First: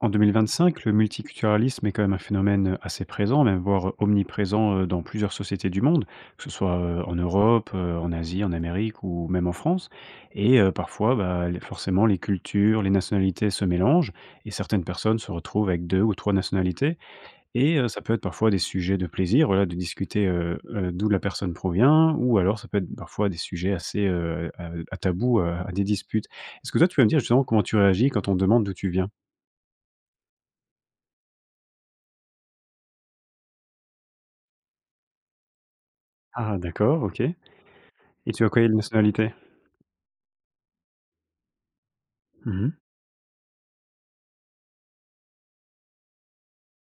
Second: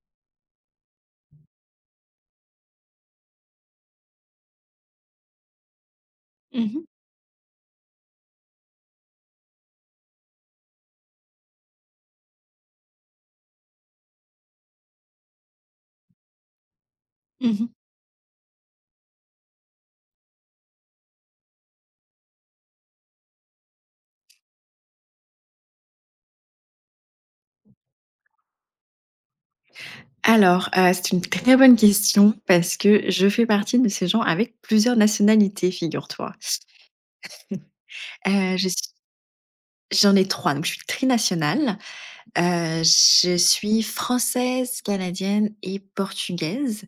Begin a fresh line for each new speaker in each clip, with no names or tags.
En 2025, le multiculturalisme est quand même un phénomène assez présent, même voire omniprésent dans plusieurs sociétés du monde, que ce
Mmh
soit
mh.
en Europe, en Asie, en Amérique ou même en France. Et parfois, bah, forcément, les cultures, les nationalités se mélangent et certaines personnes se retrouvent avec deux ou trois nationalités.
Mmh.
Et ça peut être parfois des sujets de plaisir, voilà, de discuter d'où la personne provient, ou alors ça peut être parfois des sujets assez à tabou, à des disputes. Est-ce que toi, tu vas me dire justement comment tu réagis quand on te demande d'où tu viens.
Alors, c'est une très bonne question parce que je fais partie de ces gens avec plusieurs nationalités, figure-toi.
Ah, d'accord, OK. Et tu as
Je
quelle
suis
nationalité?
j'en ai 3, donc je suis trinationale.
Mmh.
Je suis française, canadienne et portugaise.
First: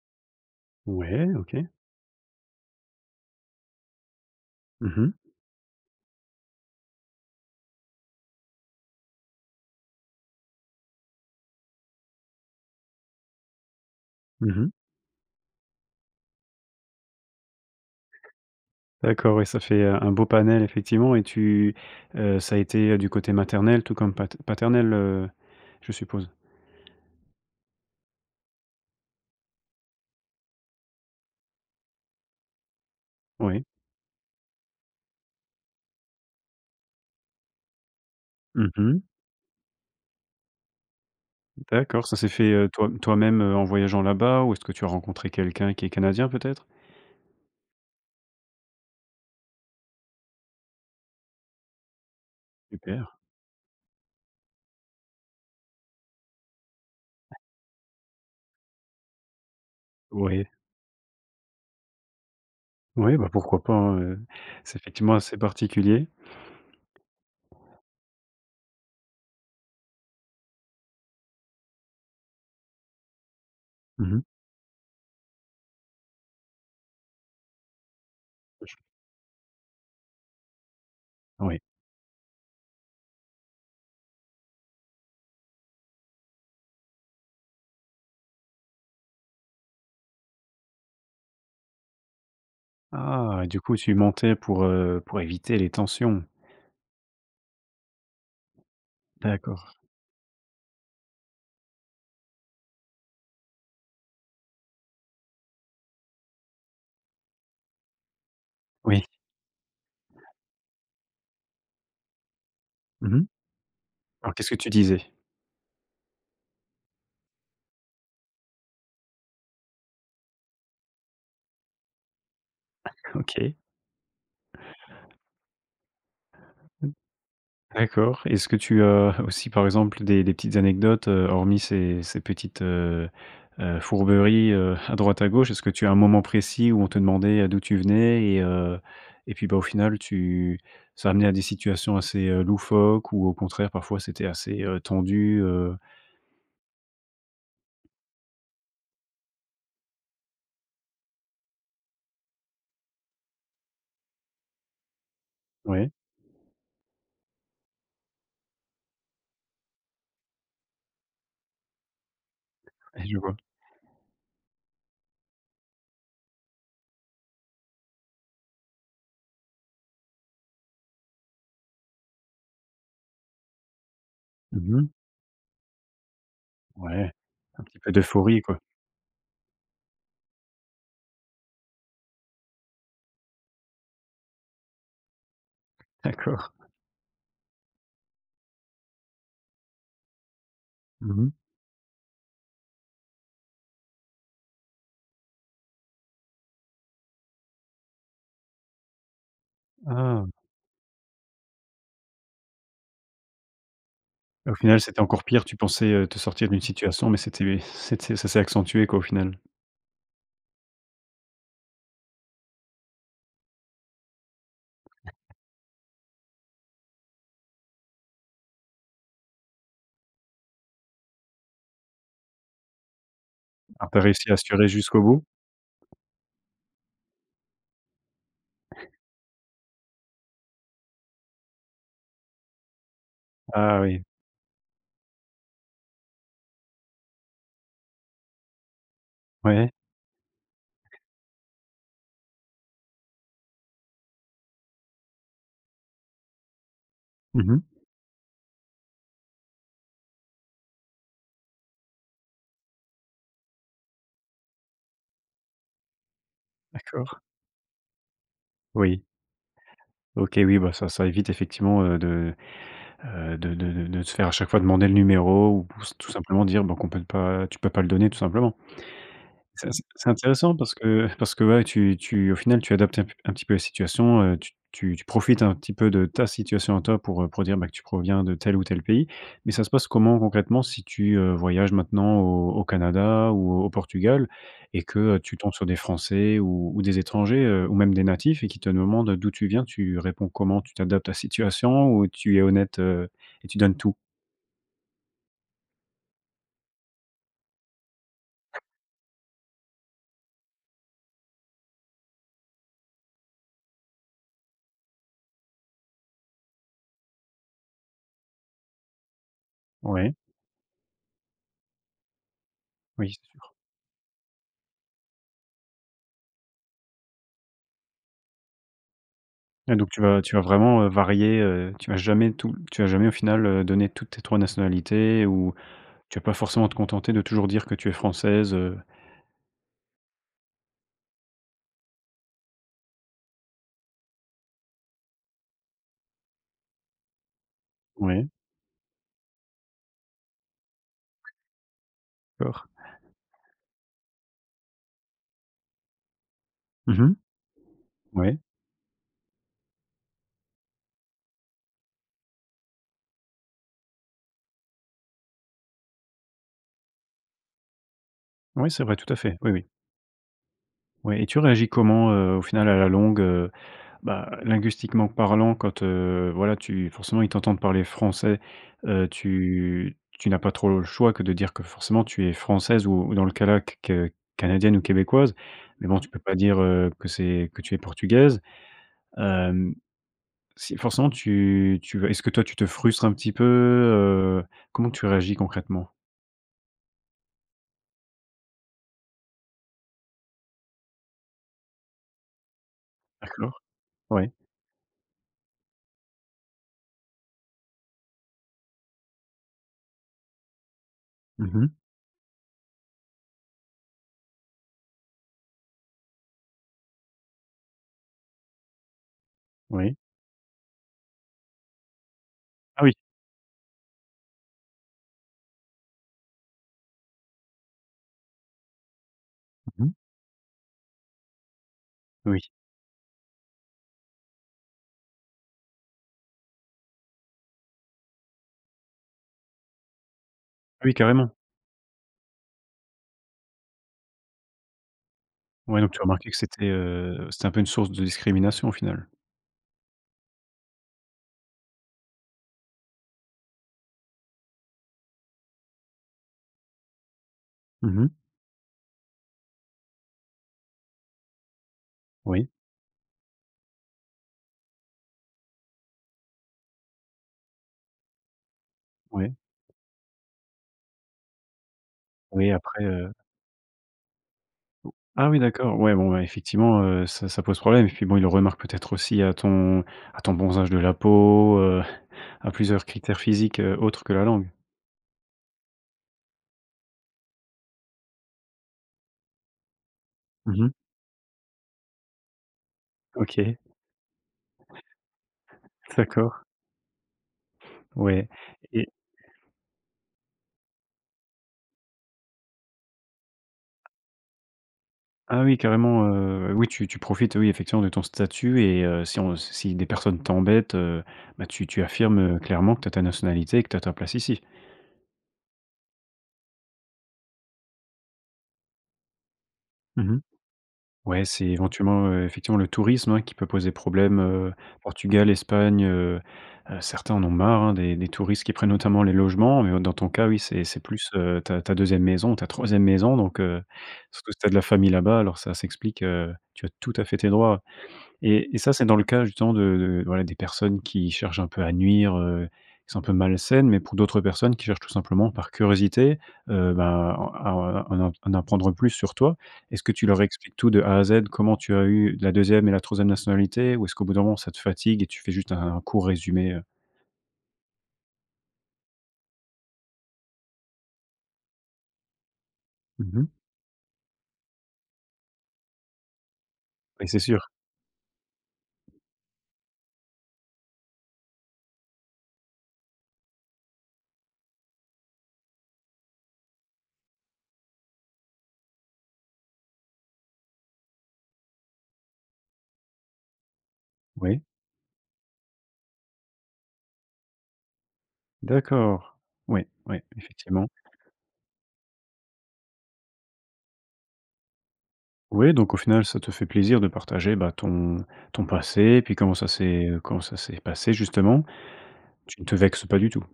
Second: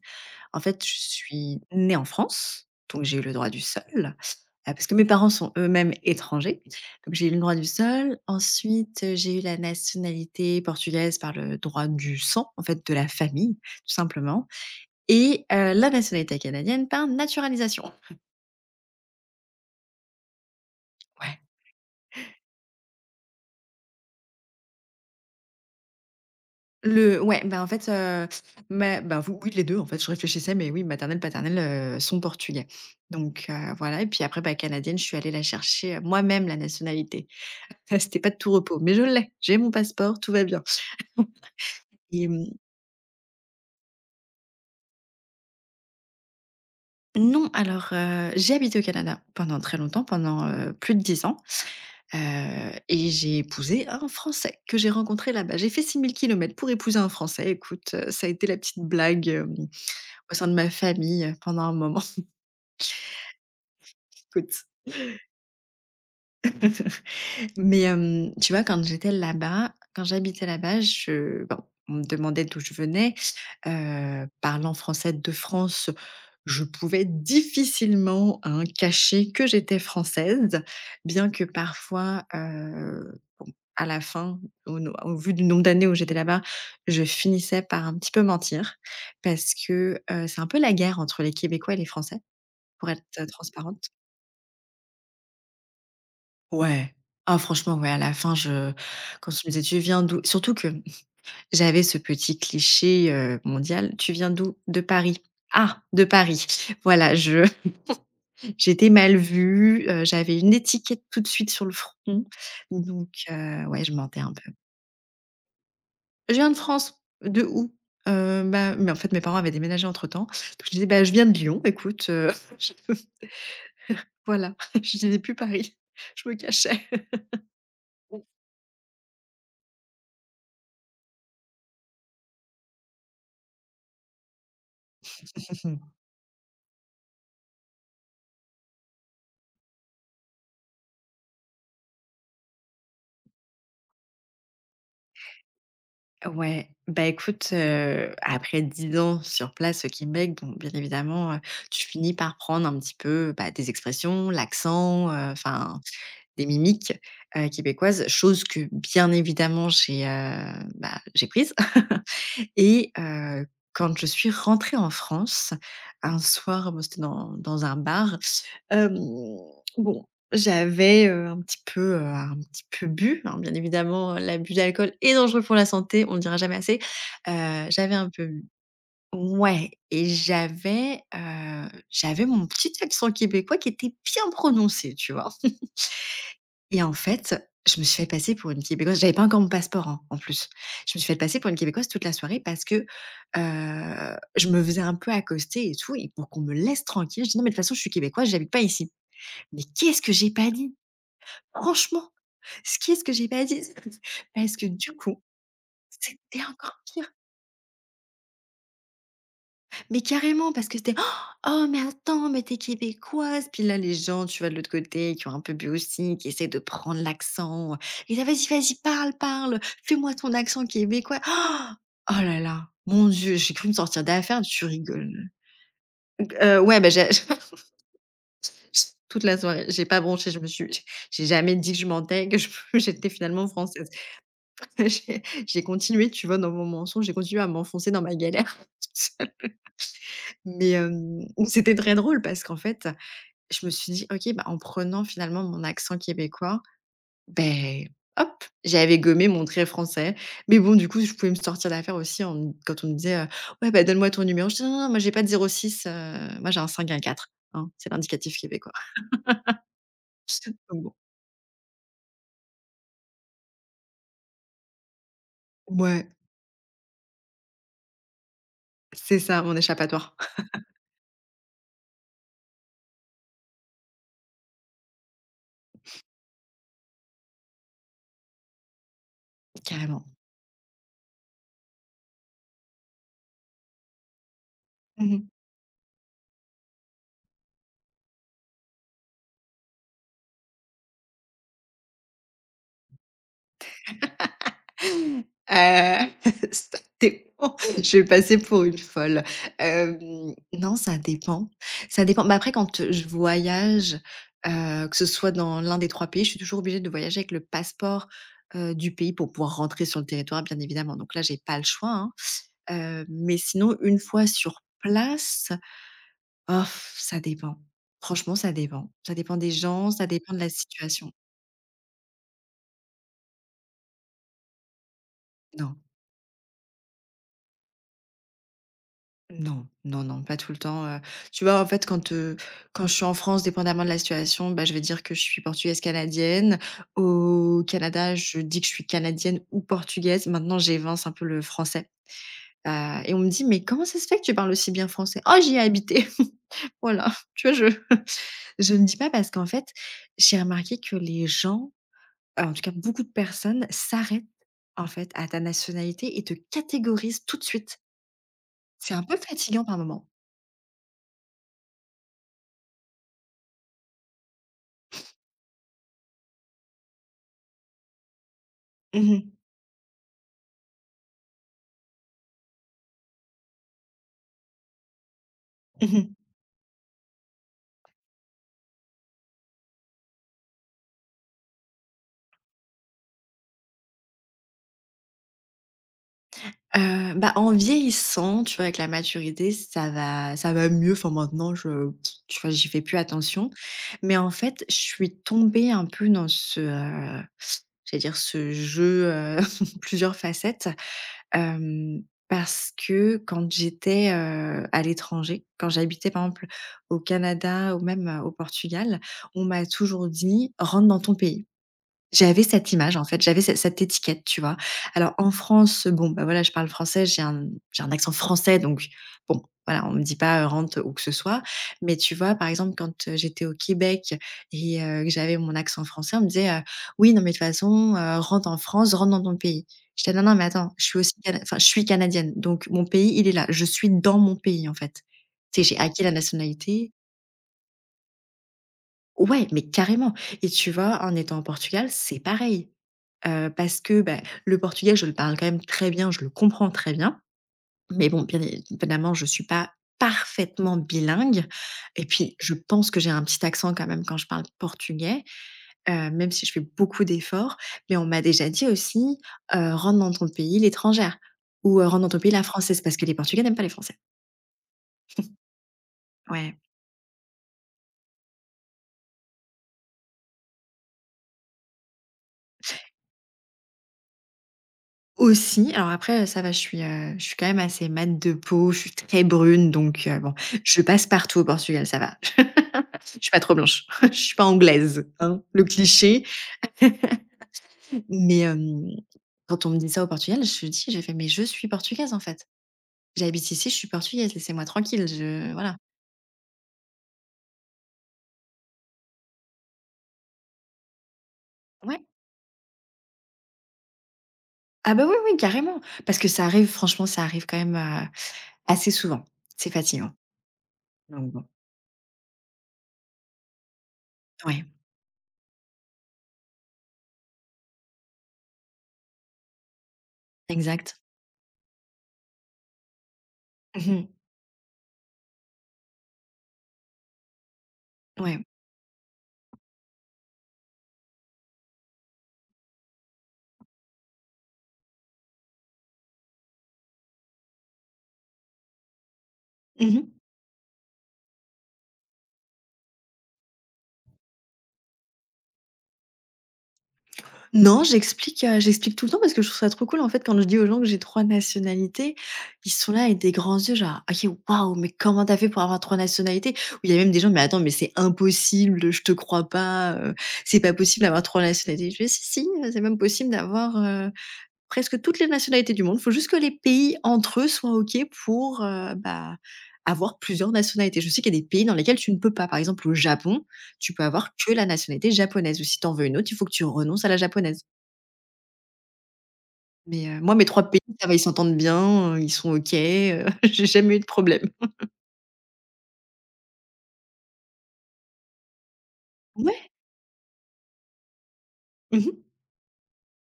En fait, je
Ouais, OK.
suis née en France, donc j'ai eu le droit du sol, parce que
Mmh
mes
mh.
parents sont eux-mêmes étrangers, donc j'ai eu le droit du sol. Ensuite, j'ai eu la nationalité portugaise par le droit du sang, en fait, de la famille, tout simplement.
Mmh.
Et la nationalité canadienne par naturalisation.
D'accord, oui, ça fait, un beau panel effectivement. Et
Ouais.
tu ça a été, du côté maternel tout comme paternel, je suppose?
Le Ouais, bah, en fait, ma bah, v oui, les 2. En fait, je réfléchissais, mais oui, maternelle, paternelle, sont portugais. Donc
Oui.
voilà et puis après, bah, canadienne, je suis allée la chercher, moi-même la nationalité. Ça, c'était pas de tout repos, mais je
Mmh.
l'ai, j'ai mon passeport, tout va bien.
D'accord, ça
et
s'est
mmh
fait, toi toi-même, en voyageant là-bas, ou est-ce que tu as rencontré quelqu'un qui est canadien peut-être?
non, alors, j'ai habité au Canada pendant très longtemps, pendant, plus de 10 ans.
Super.
Et j'ai épousé un Français que j'ai rencontré là-bas. J'ai fait 6 000 kilomètres pour épouser un Français. Écoute, ça a été la petite blague, au
Oui,
sein de ma famille, pendant un moment,
oui, bah, pourquoi pas, hein,
écoute.
c'est effectivement assez particulier.
Mais tu vois, quand j'habitais là-bas, je bon, on me demandait d'où je venais.
Mmh.
Parlant français de France, je pouvais difficilement, hein, cacher que j'étais française, bien que
Oui.
parfois, bon, à la fin, au no au vu du nombre d'années où j'étais là-bas, je finissais par un petit peu mentir parce que, c'est un peu la guerre entre les Québécois et les Français, pour être
Ah, du coup
transparente.
tu mentais pour, éviter les tensions.
Ouais. Ah franchement, ouais, à la fin, je quand tu me disais:
D'accord.
«Tu viens d'où?» surtout que j'avais ce petit cliché, mondial: «Tu viens d'où?» «De Paris». «Ah, de Paris». Voilà, je j'étais
Oui.
mal vue, j'avais une étiquette tout de suite sur le front, donc
Mmh mh.
ouais, je mentais un
Alors qu'est-ce
peu.
que tu disais?
«Je viens de France». «De où?» Bah» mais en fait, mes parents avaient déménagé entre temps, donc je disais: «Bah, je viens de Lyon, écoute,»
OK,
Voilà, je disais plus Paris, je me cachais.
d'accord. Est-ce que tu as aussi, par exemple, des petites anecdotes, hormis ces petites, fourberies, à droite à gauche? Est-ce que tu as un moment précis où on te demandait, d'où tu venais, et puis, bah, au final tu ça a amené à des situations assez, loufoques, ou au contraire parfois c'était assez, tendu,
Ouais, bah, écoute, après 10 ans sur place au Québec, bon, bien évidemment, tu finis par prendre un petit peu, bah, des expressions, l'accent, enfin
Ouais,
des mimiques, québécoises, chose que bien évidemment j'ai, bah, j'ai prise. Et
je vois.
quand je suis rentrée en France, un soir, bon, c'était dans un bar, hem, bon, j'avais, un petit peu bu, hein, bien évidemment, l'abus
Mmh mh.
d'alcool est dangereux pour la santé, on ne le dira jamais assez.
Ouais, un petit peu
J'avais un peu
d'euphorie
bu.
quoi.
Ouais et j'avais, j'avais mon petit accent québécois qui était bien prononcé, tu vois?
D'accord.
Et en fait, je me suis fait passer pour une Québécoise. J'avais pas encore mon passeport, hein, en plus. Je me suis fait
Mmh mh.
passer pour une Québécoise toute la soirée parce que, je me faisais un peu accoster et tout et pour qu'on me laisse tranquille, je dis: «Non, mais de toute façon, je suis Québécoise, j'habite pas ici». Mais qu'est-ce que
Ah!
j'ai pas dit? Franchement, ce qu'est-ce que j'ai pas dit? Parce
Au
que
final,
du
c'était
coup,
encore pire. Tu pensais, te
c'était
sortir d'une
encore
situation,
pire.
mais c'était c'était ça s'est accentué, quoi, au final.
Mais carrément, parce que c'était: «Oh oh, mais attends, mais t'es québécoise!» Puis là, les gens, tu vois, de l'autre côté, qui ont un peu bu aussi, qui essaient de prendre l'accent, et là: «Vas-y, vas-y, parle, parle, fais-moi ton accent québécois!» Oh oh là là, mon Dieu, j'ai cru me
Alors tu
sortir
réussi à
d'affaire, tu
assurer jusqu'au bout?
rigoles. Ouais, bah, j'ai toute la soirée, j'ai pas bronché, je me suis j'ai jamais dit que je mentais, que je j'étais finalement
Ah
française.
oui.
J'ai continué, tu vois, dans mon mensonge, j'ai continué à m'enfoncer dans ma galère.
Ouais.
Mais, c'était très drôle parce qu'en fait je me suis dit: «OK, bah, en prenant finalement mon accent québécois,
Mmh.
ben hop, j'avais gommé mon trait français». Mais bon, du coup, je pouvais me sortir d'affaire aussi en quand on me disait, «Ouais, bah, donne-moi ton numéro». Je dis: «Non, non, non, moi j'ai pas de 06, moi j'ai un cinq un
D'accord.
quatre. Hein, c'est l'indicatif québécois».
Oui. OK, oui, bah,
Donc
ça
bon.
ça évite effectivement, de se faire à chaque fois demander le numéro, ou
Ouais,
tout simplement dire, bah, qu'on peut pas tu peux pas le donner, tout simplement.
c'est ça, mon
C'est
échappatoire.
intéressant, parce que ouais, tu tu au final, tu adaptes un petit peu la situation, tu profites un petit peu de ta situation à toi pour dire, bah, que tu proviens de tel ou tel pays. Mais ça se passe
Carrément.
comment concrètement si tu, voyages maintenant au Canada ou au Portugal, et que,
Mmh.
tu tombes sur des Français, ou des étrangers, ou même des natifs, et qui te demandent d'où tu viens, tu réponds comment? Tu t'adaptes à la situation, ou tu es honnête, et tu donnes tout?
Heu, ça dépend. Je vais passer pour une folle. Non, ça dépend. Ça dépend. Bah, après quand, je voyage, que ce soit dans l'un des 3 pays, je suis toujours obligée de voyager avec le passeport, du pays pour pouvoir rentrer sur le
Ouais,
territoire, bien évidemment. Donc là, j'ai pas le choix, hein.
oui.
Mais sinon, une fois sur place, oh, ça dépend. Franchement, ça dépend. Ça dépend des
Et donc
gens,
tu
ça
vas
dépend
tu
de
vas
la
vraiment,
situation.
varier, tu vas jamais au final, donner toutes tes 3 nationalités, ou
Non.
tu vas pas forcément te contenter de toujours dire que tu es française,
Non, non, non, pas tout le temps, tu vois, en fait, quand je suis en France, dépendamment de la situation, bah, je vais dire que je suis portugaise canadienne. Au Canada,
ouais,
je dis que je suis canadienne ou portugaise. Maintenant, j'évince un peu le français,
d'accord.
et on me dit: «Mais comment ça se fait que tu parles aussi bien français?» «Oh, j'y ai habité».
Mmh mh.
Voilà, tu vois, je
Ouais,
je ne dis pas parce qu'en fait, j'ai remarqué que les gens, en tout cas beaucoup de personnes s'arrêtent, en fait, à ta nationalité et te catégorisent tout de suite.
ouais, c'est
C'est
vrai,
un
tout à
peu
fait. Oui,
fatigant
oui.
par moment.
Oui. Et tu réagis comment, au final à la longue, bah, linguistiquement parlant quand, voilà, tu forcément ils t'entendent parler français,
Mmh.
tu n'as pas trop le choix que de dire que forcément tu es française, ou dans le cas là q que canadienne ou québécoise. Mais
Mmh
bon, tu
mh.
peux pas dire, que tu es portugaise. Hem, Si forcément tu tu vas est-ce que toi tu te frustres un petit peu, Comment tu réagis concrètement?
Bah, en vieillissant, tu vois, avec la maturité, ça va mieux. Enfin, maintenant, je tu vois, j'y fais plus attention.
D'accord,
Mais en
ouais.
fait, je suis tombée un peu dans ce, j'allais dire ce jeu, plusieurs facettes,
Mmh.
hem, parce que quand j'étais, à l'étranger, quand j'habitais, par exemple, au Canada ou même, au Portugal, on m'a
Oui.
toujours dit: «Rentre dans ton pays». J'avais cette
Ah oui.
image en fait, j'avais ce cette étiquette, tu vois? Alors en France, bon, bah, voilà, je parle français, j'ai un accent français donc bon, voilà,
Mmh.
on me dit pas, rentre ou que ce soit. Mais tu vois,
Oui.
par exemple, j'étais au Québec et que j'avais mon accent français, on me disait, «Oui, non mais de toute façon, rentre en France, rentre dans ton pays». J'étais: «Non, non, mais attends,
Ah
je
oui,
suis aussi
carrément.
cana enfin, je suis canadienne, donc mon pays, il est là, je suis dans mon pays, en fait». Tu sais, j'ai
Ouais, donc tu as
acquis la
remarqué que c'était,
nationalité.
heu, c'était un peu une source de discrimination au final?
Ouais, mais carrément et tu vois, en étant au Portugal, c'est pareil. Parce que, bah, le portugais, je le parle quand même très bien, je le comprends très bien.
Mmh
Mais
mh.
bon, bien évidemment, je ne suis pas parfaitement bilingue et puis
Oui,
je pense que j'ai un petit accent quand même quand je parle portugais, même si je fais beaucoup d'efforts. Mais on m'a déjà dit aussi,
ouais,
«Rentre dans ton pays l'étrangère» ou, «Rentre dans ton pays la
oui
française»
après,
parce que les Portugais n'aiment pas les Français.
ah oui d'accord, ouais bon, ouais,
Ouais.
effectivement, ça pose problème. Et puis bon, il le remarque peut-être aussi à ton bronzage de la peau, à plusieurs critères physiques, autres que la langue?
Aussi, alors après, ça va, je suis quand même assez mate de peau, je suis très brune donc, bon,
Mmh.
je passe partout au Portugal, ça va. Je suis pas trop
OK,
blanche, je suis pas anglaise, hein, le cliché.
d'accord, ouais.
Mais quand on me dit ça au Portugal, je me dis j'ai fait: «Mais je suis portugaise, en fait. J'habite ici, je suis portugaise, laissez-moi tranquille,
Ah
je»
oui,
voilà.
carrément, oui, tu profites, oui, effectivement, de ton statut. Et si des personnes t'embêtent, bah, tu
Ouais.
affirmes, clairement que tu as ta nationalité et que tu as ta place ici.
Ah bah, oui, oui, carrément, parce que ça arrive, franchement, ça arrive quand même, assez souvent. C'est
Mmh
fatigant,
mh. Ouais,
donc bon.
c'est éventuellement, effectivement, le tourisme, hein, qui peut poser problème,
Ouais,
Portugal, Espagne, certains en ont marre, hein, des touristes qui prennent notamment les logements. Mais dans ton cas, oui, c'est
exact.
plus, ta 2e maison, ta troisième maison donc
Mmh.
surtout si tu as de la famille là-bas, alors ça s'explique, tu as tout à fait tes droits.
Ouais.
Et ça, c'est dans le cas justement de voilà, des personnes qui cherchent un peu à nuire, qui sont un peu malsaines, mais pour d'autres personnes qui cherchent tout simplement par curiosité, ben, à en apprendre plus sur toi. Est-ce que
Mmh.
tu leur expliques tout de A à Z? Comment tu as eu la deuxième et la troisième nationalité? Ou est-ce qu'au bout d'un moment ça te fatigue et tu fais juste un court résumé,
Non, j'explique, j'explique tout le temps parce que je trouve ça trop cool en fait quand je dis aux gens que j'ai 3 nationalités, ils sont là avec
Mmh.
des grands yeux genre: «OK, waouh, mais comment t'as fait pour avoir 3 nationalités?» ou il y a
Oui,
même
c'est
des gens: «Mais
sûr.
attends, mais c'est impossible, je te crois pas, c'est pas possible d'avoir 3 nationalités». Je dis, «Si, si, c'est même possible d'avoir, presque toutes les nationalités du monde, il faut juste que les pays entre eux soient OK pour, bah, avoir plusieurs nationalités». Je sais qu'il y a des pays dans lesquels tu ne peux pas. Par exemple, au Japon, tu peux avoir
Oui,
que la nationalité japonaise ou si t'en veux une autre, il faut que tu renonces à la japonaise.
d'accord. Oui, oui,
Mais moi mes 3
effectivement.
pays, ça va, ils s'entendent bien, ils sont OK, j'ai jamais eu de problème.
Oui, donc au final, ça te fait plaisir de partager, bah, ton passé, puis comment ça
Ouais.
s'est, euh, comment ça s'est passé justement.
Mmh mh.
Tu ne te vexes pas du tout?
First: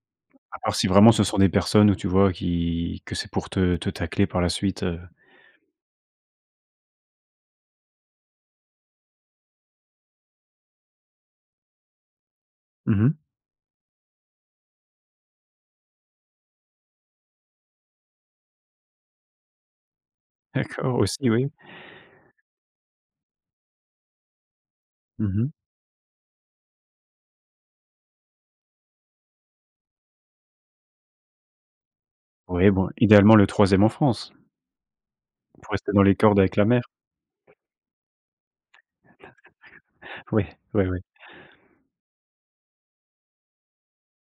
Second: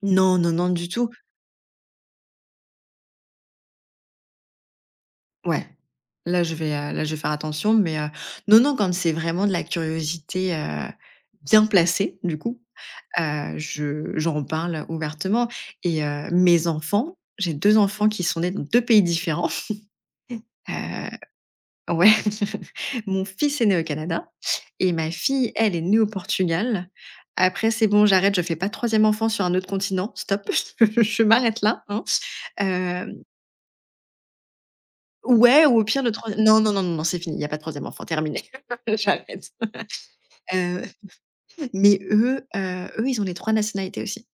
Non, non,
À
non,
part
du
si
tout.
vraiment ce sont des personnes où tu vois qui que c'est pour te tacler par la suite,
Ouais, là je vais faire attention, mais non, non, quand c'est vraiment de la curiosité, bien placée du coup,
Mmh mh.
je j'en parle ouvertement et mes enfants j'ai 2 enfants qui sont nés dans 2 pays différents,
D'accord,
heu
aussi, oui.
Ouais, mon fils est né au Canada et ma
Mmh mh.
fille, elle, est née au Portugal. Après, c'est bon, j'arrête, je fais pas de 3e enfant sur un autre continent, stop, je m'arrête là, hein.
Oui, bon,
Hem,
idéalement le troisième en France,
ouais,
pour
ou au
rester dans
pire le
les cordes
troisième.
avec
Non,
la
non, non,
mère.
non, non, c'est fini, il y a pas de troisième enfant, terminé, j'arrête.
Oui,
Heu,
oui, oui,
mais eux, ils ont les 3 nationalités aussi.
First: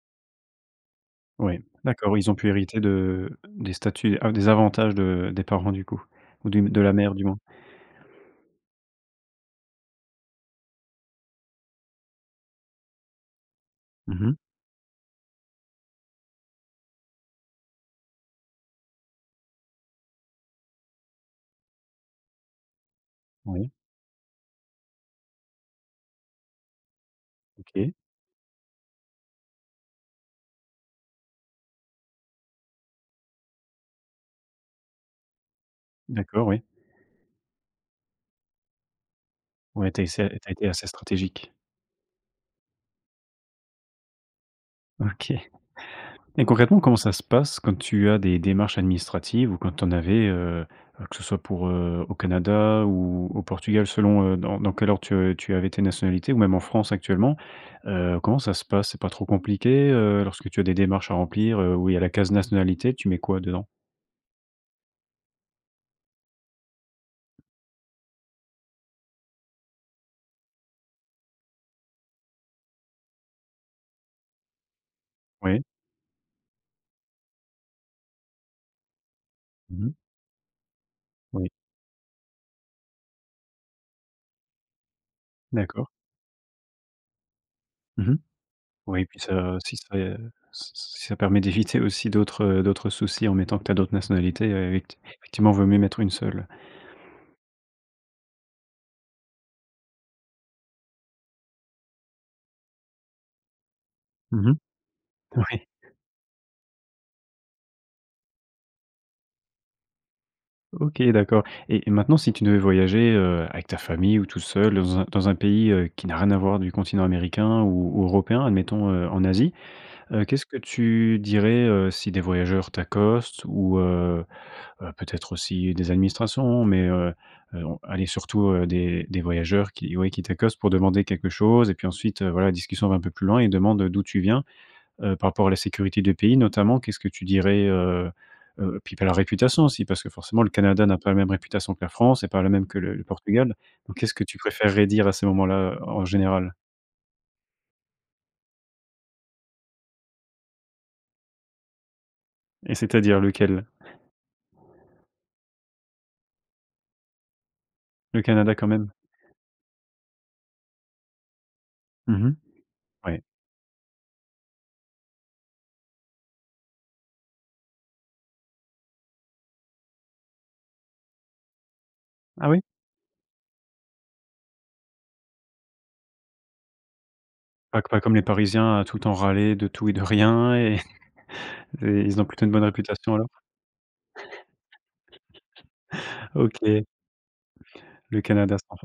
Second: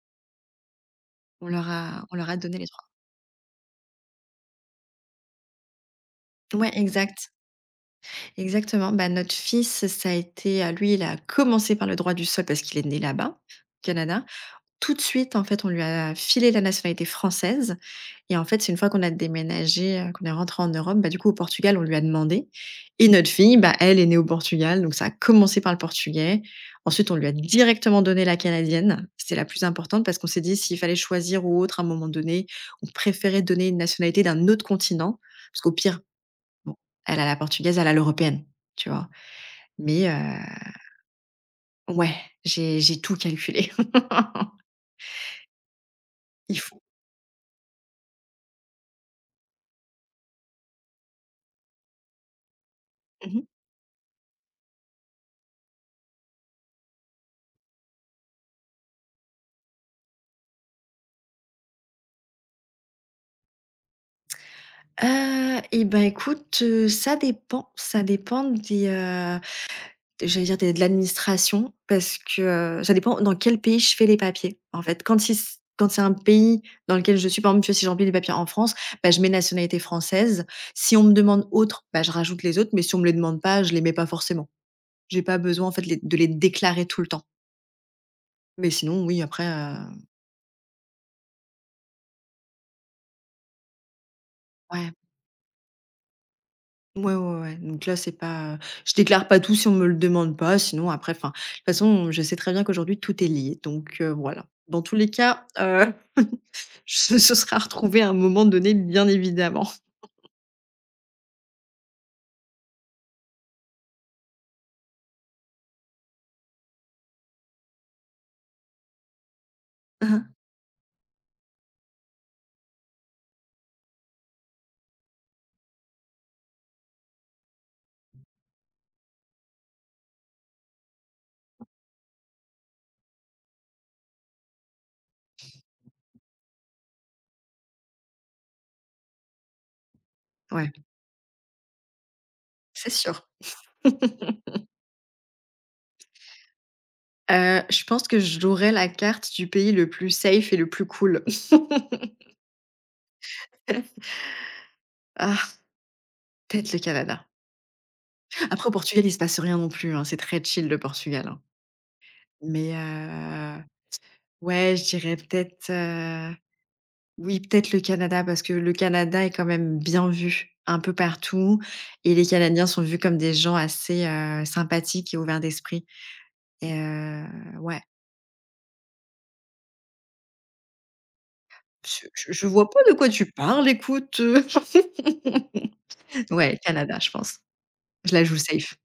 On
oui.
leur a on
D'accord,
leur
ils ont
a
pu
donné les
hériter
3.
de des statuts. Ah, des avantages de des parents du coup, ou du
Ouais,
de la mère du
exact,
moins.
exactement. Bah, notre fils, ça a été, lui, il a commencé par le droit du sol parce qu'il est né là-bas, au
Mmh
Canada.
mh.
Tout de suite, en fait, on lui a filé la nationalité française et en fait, c'est une fois qu'on a déménagé, qu'on est rentré en Europe, bah, du coup, au Portugal, on lui a demandé et notre fille,
Oui,
bah, elle est née au Portugal, donc ça a commencé par le portugais. Ensuite, on lui a
OK,
directement donné la canadienne. C'était la plus importante parce qu'on s'est dit s'il fallait choisir ou autre à un moment donné, on préférait donner une nationalité d'un autre continent parce qu'au pire,
d'accord, oui.
bon, elle a la portugaise, elle a l'européenne, tu vois?
Ouais,
Mais
tu as été assez stratégique.
ouais, j'ai tout calculé.
OK. Et
Il faut
concrètement, comment ça se passe quand tu as des démarches administratives, ou quand tu en avais, que ce soit pour, au Canada ou
mmh.
au Portugal selon, dans quel ordre tu avais tes nationalités, ou même en France actuellement. Comment ça se passe? C'est pas trop compliqué, lorsque tu as des démarches à remplir, où il y a la case nationalité, tu mets quoi dedans?
Et ben écoute, ça dépend. Ça dépend des, j'allais dire des de l'administration parce que, ça dépend dans quel pays je fais les papiers, en fait. Quand si c
Oui.
quand c'est un pays dans lequel je suis, par exemple, tu vois, si je remplis les papiers en France, bah, je mets nationalité
Mmh.
française. Si on me demande
Oui,
autre, bah, je rajoute les autres, mais si on me les demande pas, je les mets pas forcément. J'ai pas besoin, en fait,
d'accord.
les de les déclarer tout le temps.
Mmh.
Mais sinon,
Oui, puis
oui, après,
ça si ça permet d'éviter aussi d'autres soucis en mettant que tu as d'autres nationalités,
ouais.
effectivement, vaut mieux mettre une seule.
Ouais, ouais, ouais, donc là, c'est pas, je déclare pas tout si on me le demande pas, sinon après, enfin, de toute façon, je sais très bien qu'aujourd'hui tout est lié, donc voilà.
Mmh.
Dans tous les cas,
Oui.
ce sera retrouvé à un moment donné, bien évidemment.
OK, d'accord. Et maintenant si tu devais voyager, avec ta famille ou tout seul dans un pays, qui n'a rien à voir du continent américain, ou européen, admettons, en Asie, qu'est-ce que tu dirais, si des voyageurs t'accostent ou peut-être aussi des administrations, mais on allez surtout, des voyageurs qui t'accostent pour demander quelque chose, et puis ensuite, voilà, la discussion va un peu plus loin et demande d'où tu viens, par rapport à la sécurité du pays notamment, qu'est-ce que tu dirais, Puis, pas la réputation aussi, parce que forcément le
Ouais,
Canada n'a pas la même réputation que la France, et pas la même que
c'est
le
sûr.
Portugal. Donc qu'est-ce que tu préférerais dire à ces moments-là, en général?
Je pense que j'aurais la carte du pays le plus safe et le plus cool.
Et c'est-à-dire lequel?
Ah, peut-être le Canada.
Le Canada
Après,
quand
au
même?
Portugal, il se passe rien non plus, hein, c'est très chill le Portugal, hein.
Mmh.
Mais
Ouais.
ouais, je dirais peut-être. Oui, peut-être le Canada, parce que le Canada est quand même bien vu un peu partout et les
Ah oui?
Canadiens sont vus comme des gens assez, sympathiques et ouverts d'esprit et ouais,
Pas pas comme les Parisiens à tout le temps râler de tout et de rien, et et
je
ils ont
je
plutôt
je
une bonne
vois pas de quoi
réputation
tu
alors?
parles, écoute, Ouais,
OK,
Canada, je pense. Je
le
la joue
Canada
safe.
sans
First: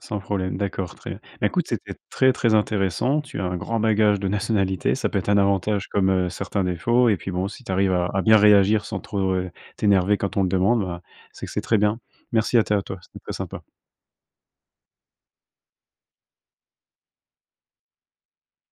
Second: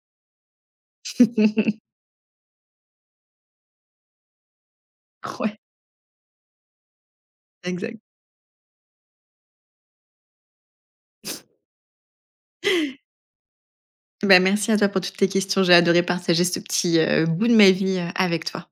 sans problème, d'accord, très bien. Bah, écoute, c'était très, très intéressant. Tu as un grand bagage de nationalité, ça peut être un
Ouais,
avantage comme, certains défauts. Et puis bon, si tu arrives
exact.
à bien réagir sans trop, t'énerver quand on le demande, bah, c'est que c'est très bien. Merci à toi, c'était très sympa.
Bah, merci à toi pour toutes tes questions. J'ai adoré partager ce petit, bout de ma vie, avec toi.